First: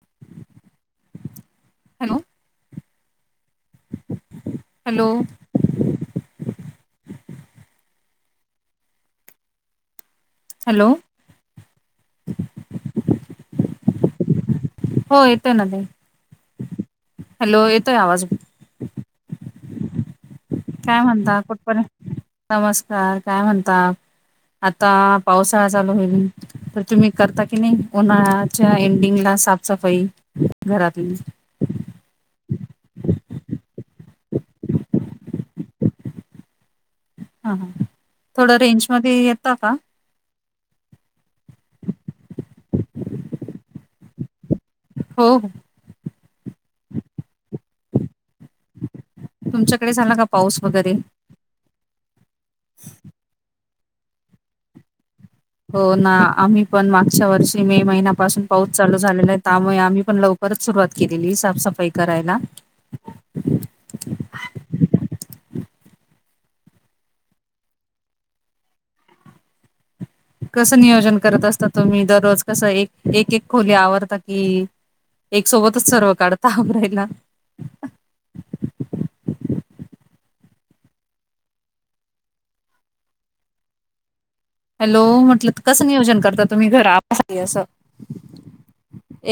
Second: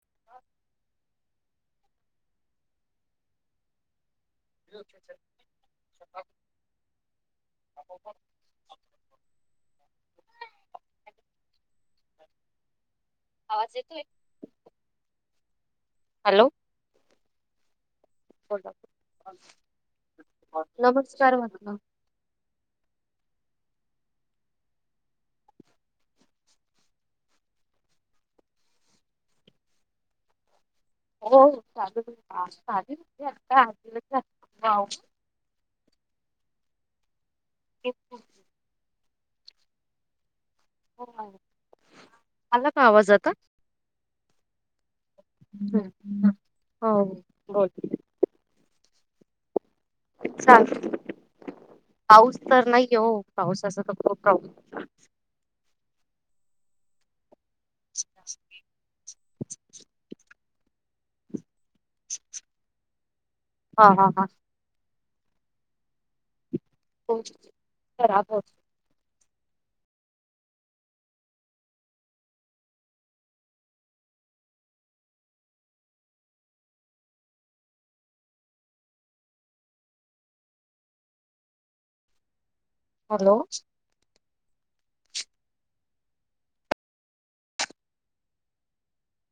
[inaudible] Hello hello [unintelligible] hello आवाज येतोय हो येतय ना ते हॅलो हॅलो येतोय आवाज [inaudible] काय नमस्कार म्हणता म्हटलं कुठपर्यंत नमस्कार काय म्हणता आता पावसाळा चालू होईल तर तुम्ही करता की नाही उन्हाळच्या एंडिंगला साफ सफाई हो चालू [unintelligible] [inaudible] हा हा थोडं रेंज मध्ये येत का? आला का आवाज आता. हो हो ह हो [unintelligible] तुमच्या चालत पाऊस तर नाही ओ पाऊसाच [inaudible] हो ना आम्ही पण मागच्या वर्षी मे महिन्यापासून पाऊस चालू झालेला आहे त्यामुळे आम्ही पण लवकर परत सुरुवात केलेली साफसफा हा हा हा. हो खराब होत कसं नियोजन करत असता तुम्ही दररोज कसं एक एक एक खोली आवरता की एक सोबतच सर्व काढता आवरायला? हॅलो. हॅलो म्हटल कसं नियोजन करता तुम्ही घरा आवरायसाठी असं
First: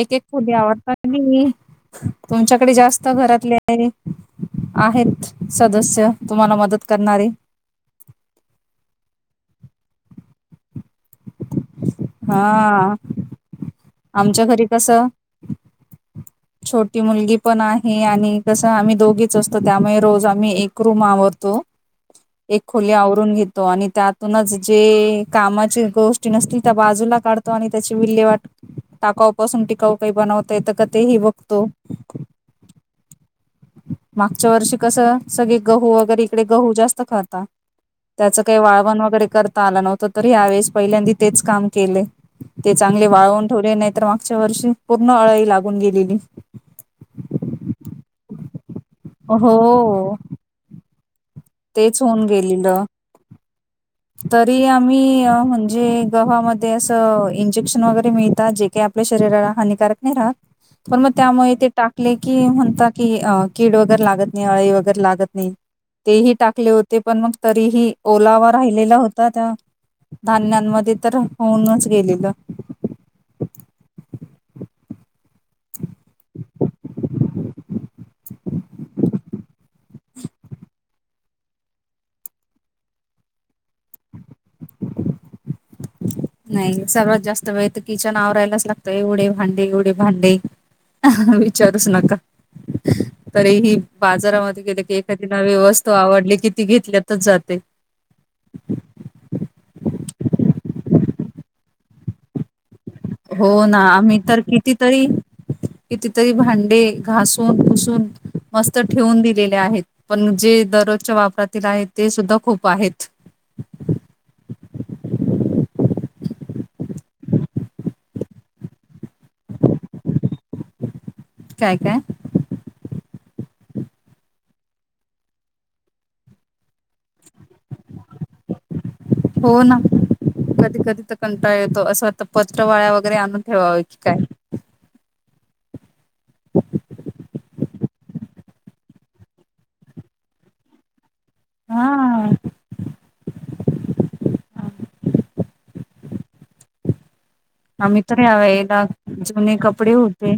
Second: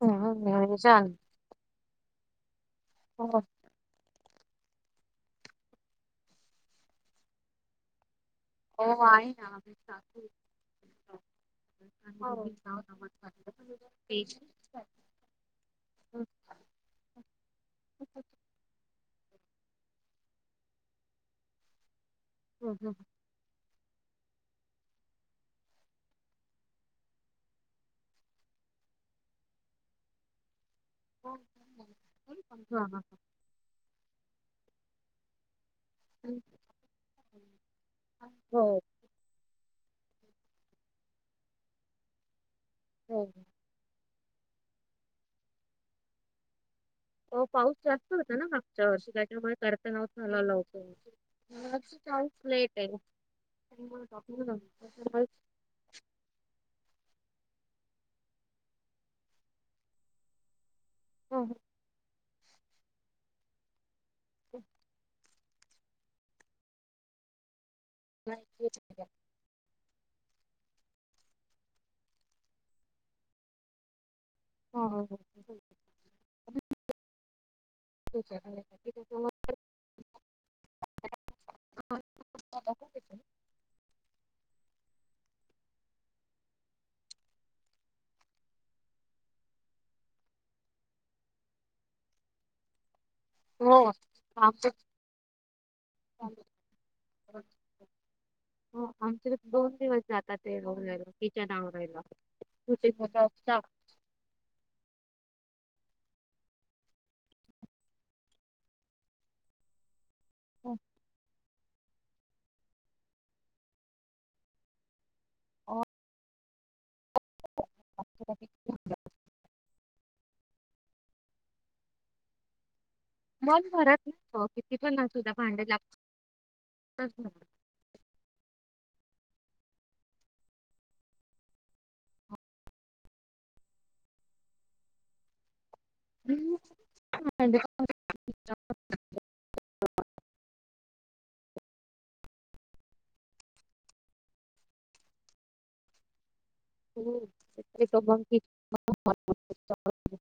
एक एक खोली आवरते छान आणि मी तुमच्याकडे जास्त हो घरातले आहे आहेत सदस्य तुम्हाला मदत करणारे हो आहे ना हा [unintelligible] आमच्या घरी कस छोटी मुलगी पण आहे आणि कसं आम्ही दोघीच असतो त्यामुळे रोज आम्ही एक रूम आवरतो एक हम्म. खोली आवरून घेतो आणि त्यातूनच जे कामाचे गोष्टी नसतील त्या बाजूला काढतो आणि त्याची विल्हे वाट टाकाऊ पासून टिकाऊ काही बनवता येत का ते ही हा बघतो. हा मागच्या वर्षी कस सगळे गहू वगैरे इकडे गहू जास्त खाता त्याच काही हो वाळवण वगैरे कर आला नव्हता तरी यावेेळेस पहिल्यांदी तेच काम केले ते चांगले हो वाळून नाही तर मागच्या वर्षी पूर्ण अळई लागून गेलेली हो पाऊस जास्त होता ना मागच्या वर्षी त्याच्या मुळे करता हो नव्हतं आलं [unintelligible] तेच होऊन गेलीलं त्यामुळे डॉक्टर तरी म्हणतात, आम्ही त्यामुळे- म्हणजे गव्हामध्ये अस इंजेक्शन वगैरे मिळतात जे काय आपल्या शरीराला हानिकारक नाही राहत पण मग हो त्यामुळे ते टाकले कि म्हणता की अ कीड वगैरे लागत नाही अळी वगैरे लागत नाही तेही टाकले होते पण मग तरीही आमच्या ओलावा राहिलेला होता त्या धान्यांमध्ये तर होऊनच गेलेलं हो हो हो. [unintelligible] [inaudible] नाही सर्वात जास्त वेळ तर किचन आवरायलाच लागतोय एवढे भांडे एवढे भांडे विचारुच नका तरीही हो बाजारामध्ये आमच्या गेले की एखादी नवी वस्तू आवडली की ती घेतल्यातच जाते हो आमच्याकडे [unintelligible] [unintelligible] ते होऊन जाईल किचन आवरायला. छोटे मोठं हो असतात. ना आम्ही तर कितीतरी कितीतरी भांडे घासून पुसून मस्त ठेवून दिलेले आहेत पण जे हो, दररोजच्या वापरात तिला आहे ते सुद्धा खूप आहेत हो. काय काय?? मन भरत नाही ओ किती पण असू दे भांड लागताच घरात हो ना कधी कधी तर कंटाळा येतो. असं वाटत पत्रावळ्या वगैरे आणून ठेवावं की काय, ह हा ह हो आम्ही तर यावेळेला जुने कपडे होते.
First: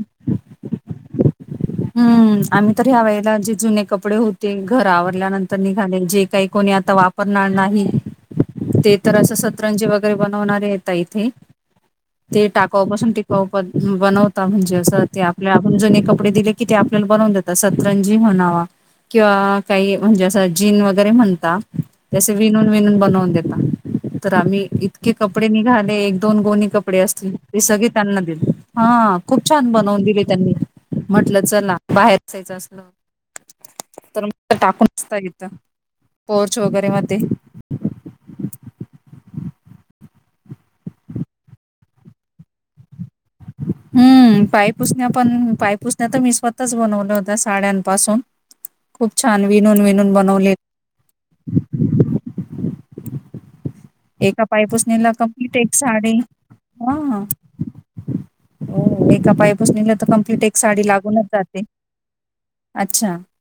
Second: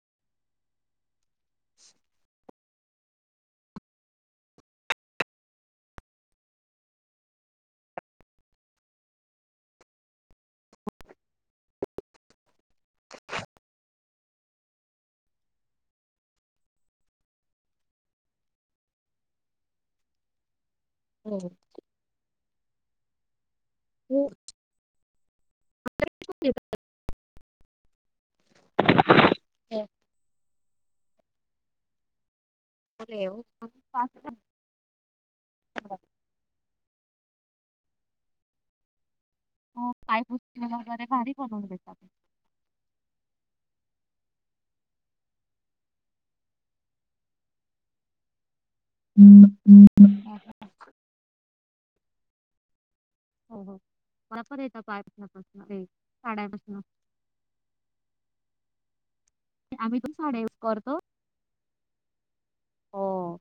हम्म आम् तर ह्या वेळेला जे जुने कपडे होते. घर आवरल्यानंतर निघाले जे काही कोणी आता वापरणार नाही. ते तर अस सतरंजी वगैरे बनवणारे येत इथे ते टा टाकाऊपासून टिकाऊपण बनवता म्हणजे असं ते आपल्या आपण जुने कपडे दिले. की ते आपल्याला बनवून देतात. सतरंजी म्हणा किंवा काही म्हणजे असं जीन वगैरे म्हणता तसे विनून विनून बनवून देता. तर आम्ही इतके कपडे निघाले. एक दोन गोणी कपडे असतील. ते सगळे त्यांना दिले. हा खूप छान बनवून दिले त्यांनी म्हटलं चला बाहेर अस तर मग टाकून इथ पोर्च वगैरे ते हो पाय वर भारी बनवून देतात. [inaudible] हम्म.... पाय पुसण्या पण पाय पुसण्या तर मी स्वतःच बनवल्या होत्या साड्यांपासून खूप छान विणून विणून बनवले. हो हो मला एका पण येतं पाय पायपुसणीला कंप्लीट पुसण्यापासून एक साडी साड्यापासून हा हो एका पायपुसणीला आम्ही पण तर साड्या कंप्लीट युज एक साडी करतो. लागूनच जाते. अच्छा... हो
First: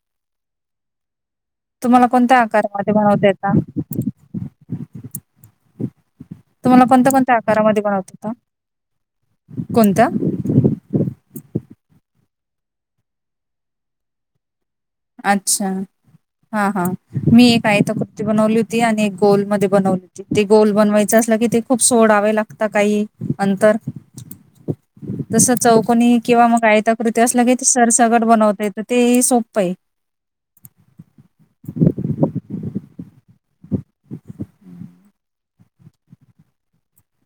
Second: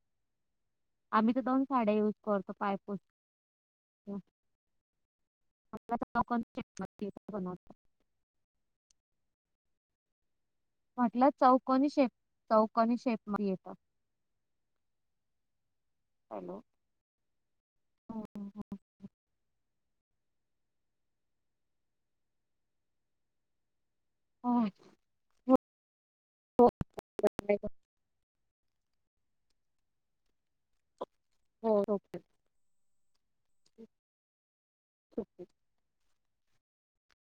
आम्ही तर दोन साड्या तुम्हाला युज कोणत्या करतो पाय आकारामध्ये बनवते येता? [inaudible] तुम्हाला कोणत्या कोणत्या बनवतो आकारामध्ये बनवता येत? कोणत्या? म्हटलं चौकनी शेप चौकनी शेप मध्ये येत. अच्छा... हा हा मी एक आयताकृती हो बनवली होती आणि एक गोलमध्ये बनवली होती. जिथे गोल बनवायच असलं कि ते खूप सोडावे लागत काही अंतर हो जस चौकनी किंवा मग आयताकृती असलं की सरसगट. बनवत तर ते सोप आहे. हो ओके... ओके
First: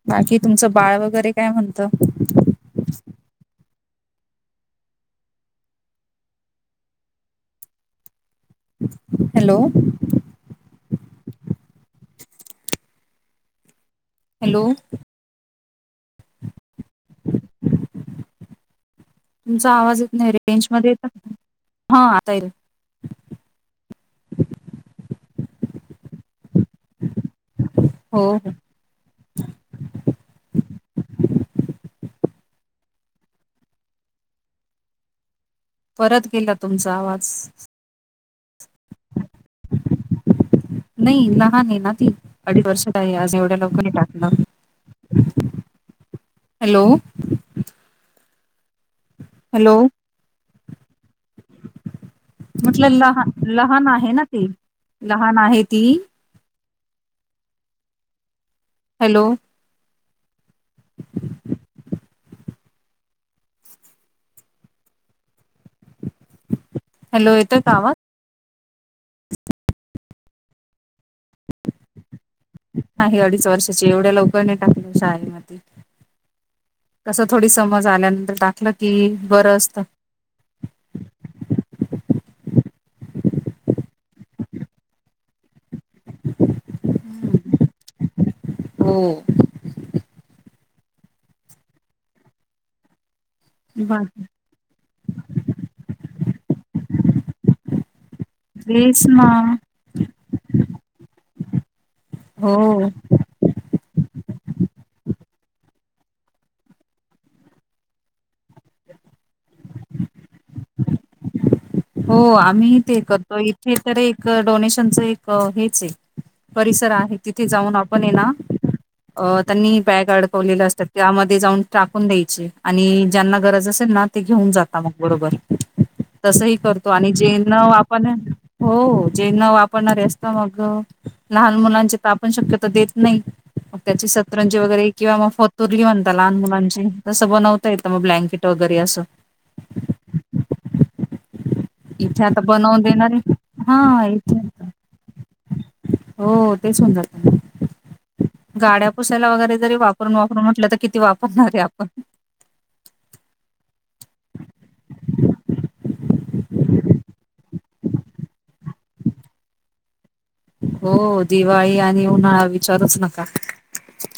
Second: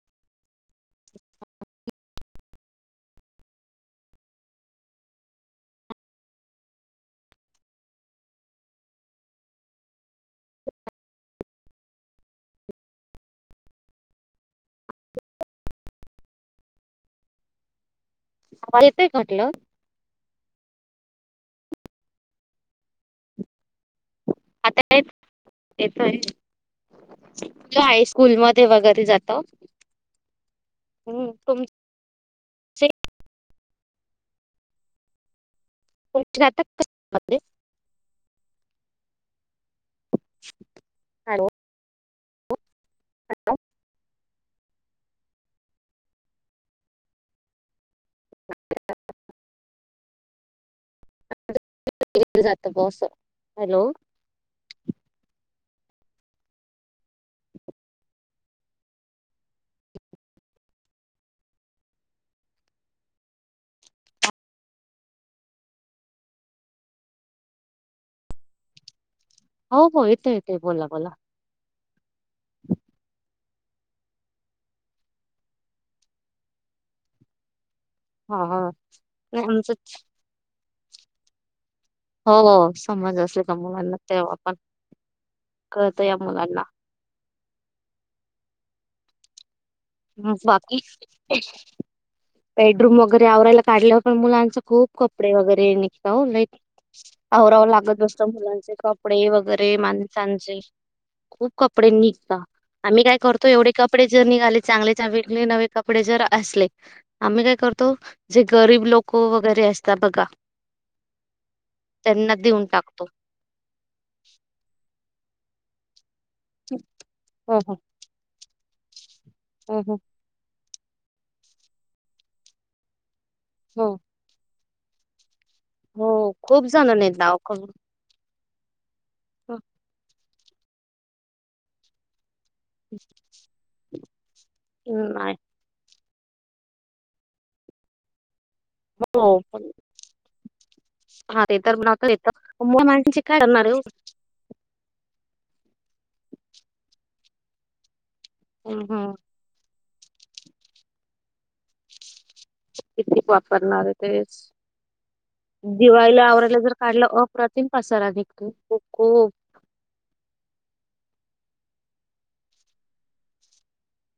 बाकी तुमचं बाळ वगैरे काय म्हणत? हॅलो... हॅलो... [inaudible] [inaudible] तुमचा आवाज येत नाही. रेंज मध्ये येता का तुम्ही? आता येतोय. आता येत येतोय येतोय हो हायस्कूल हो मध्ये वगैरे जात हम तुम चे परत गेला जातात का तुमचा आवाज मध्ये? नाही हॅलो, लहान आहे ना ती अडीच वर्ष आज एवढ्या लवकर नाही टाकलं. हॅलो.. हॅलो जात ब म्हटलं असं लहान हॅलो लहान आहे ना ती लहान आहे. ती हॅलो हॅलो येतोय का? आवा हो, हो! येते, येते... बोला, बोला! [inaudible] आहे अडीच वर्षाची एवढ्या लवकरनी टाकेशा आहे मात कसं थोडी समज आल्यानंतर हा हा टाकलं कि नाही बरं आमचं असतं. हो, हो! समज असले का मुलांना तेव्हा आपण. कळतं या मुलांना. हो.. बाकी.. बेडरूम वगैरे. आवरायला काढल्यावर बर पण मुलांच खूप कपडे वगैरे निघत हो! लई आवरावर लागत ब- मुलांचे तेच ना कपडे वगैरे, माणसांचे खूप कप- कपडे निघता, हो आम्ही काय करतो एवढे कपडे जर निघाले? चांगले चां वेगळे नवे कपडे जर असले, आम्ही काय करतो जे गरीब लोक वगैरे- असत बघा ह हो, त्यांना देऊन आम्ही ते टाकतो. करतो इथे तर एक डोनेशनच एक हेच हे- परिसर आहे, तिथे हो जाऊन हो आपण ये ना त्यांनी हो हो बॅग अडकवलेलं असतात. त्यामध्ये जाऊन टाकून द्यायचे आणि ज्यांना गरज असेल हो. ना, ते घेऊन जाता मग. बरोबर- हो तस ही खूप करतो जणांनी आणि नाव जे न करून आपण- हो, हो! जे न वापरणारे असतं मग लहान मुलांचे तप- पण शक्यतो देत नाही मग त्याची सतरंजी वगैरे, हं, किंवा मग नाही फतुरली म्हण- लहान मुलांची तसं बनवता येतं मग, ब्लॅंके- हो, हा ते- तर बनवता इथे येत आता बनवून मोठ्या देणार माणसांचे आहे. काय करणार हो. हा, इथे. हो, ते सुंदर! हं, गाड्या हं. पुसायला वगैरे जरी वापर- ून वापरून म्हटलं तर किती वापरणार आहे आपण? किती वापरणार आहे तेच? दिवाळीला आवरायला जर काढलं अप्रतिम पसारा नि कोको. हो, दिवाळी आणि उन्हाळा विचारुच नका.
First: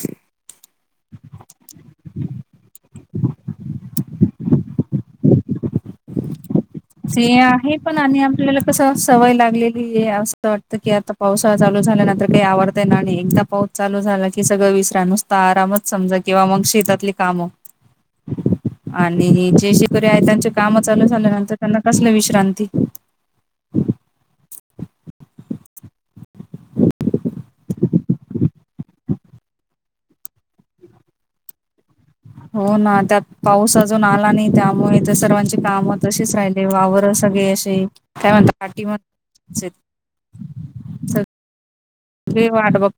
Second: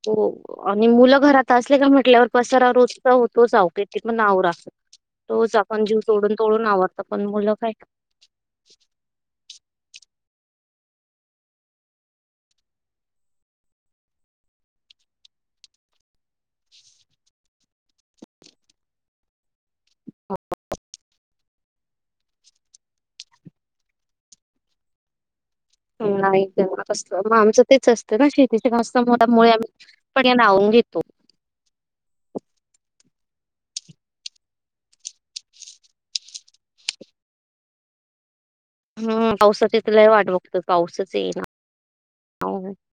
हो आणि मुलं घरात असले का म्हटल्यावर पसारा रोजचा होतोच आहो किती पण आवरा. रोज आपण जीव तोडून तोडून आवरतो पण मुलं काय आहे पण आणि आपल्याला कसं सवय लागलेली आहे असं. आता वाटतं की आता पावसाळा चालू झाल्यानंतर काही आवरता येणार नाही. एकदा पाऊस चालू झाला की सगळं विसराय नुसता. आरामच समजा किंवा मग शेतातली कामं. आणि जे शकरी आहे त्यांचे काम चालू झाल्यानंतर- त्यांना कसलं विश्रांती? नाही कसत मग आमचं तेच असत ना शेतीच्या जास्त मोडमुळे आम्ही पण या नावून घेतो. [inaudible] हो, ना! त्यात पाऊस अजून आला नाही त्यामुळे तर सर्वांचे कामं तसेच राहिले. वावर- सगळे असे काय हम्म म्हणतात? पावसाची तर लय वाट बघतो पाऊसच येईना. ग वाट ब-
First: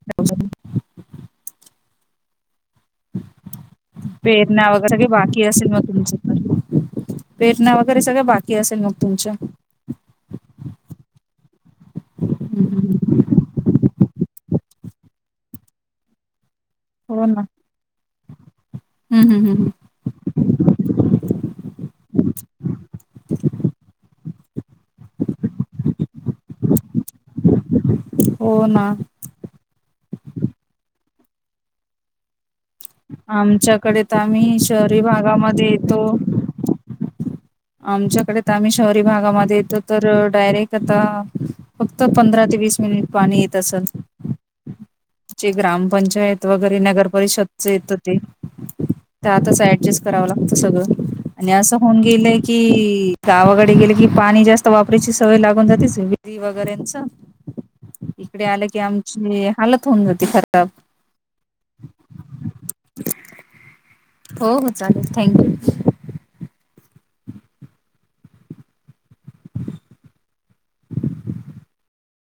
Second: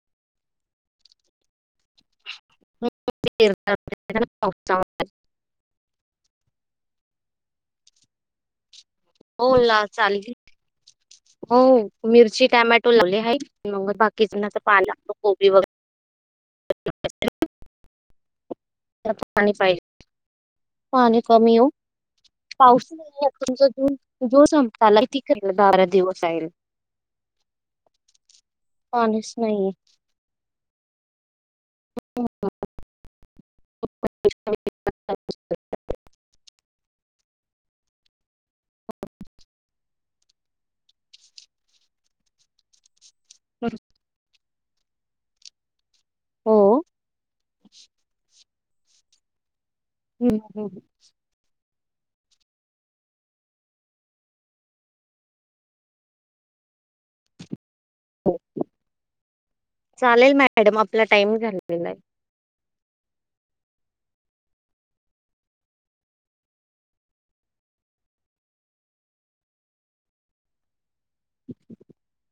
पेरणा पावसामुळे वगैरे स का बाकी असेल मग तुमच तर पेटना वगैरे सगळ बाकी असेल मग तुमच्या हो ला चाले- हो, मिरची टमॅटो लावले आहे. म बाकी- पाला, गोबी हो ना. वगैरे- हम्म हम्म पाणी हम्म. पाहि- पाणी कमी हो पाऊस नाही तुमचा ज जो संपताला त बारा दिवस येईल हो ना पाणीस नाहीये आमच्याकडे तर आम्ही शहरी भागामध्ये येतो. आमच्याकडे तर आम्ही शहरी भागामध्ये येतो तर डायरेक्ट आता फक्त पंधरा ते- वीस मिनिट पाणी येत असल. जे ग्रामपंचायत हो. वगैरे नगर परिषद येत हो ते त्यातच अँड करावं हम्म लागतं हम्म. सगळं आणि असं. होऊन गेले की गावाकडे गेले की पाणी जास्त वापरायची सवय लागून जातेच विरी वगैरेच इकडे आलं की आमचे. चालेल मॅडम आपला टाइम झालेला आहे हो हो चालेल थँक यू [unintelligible]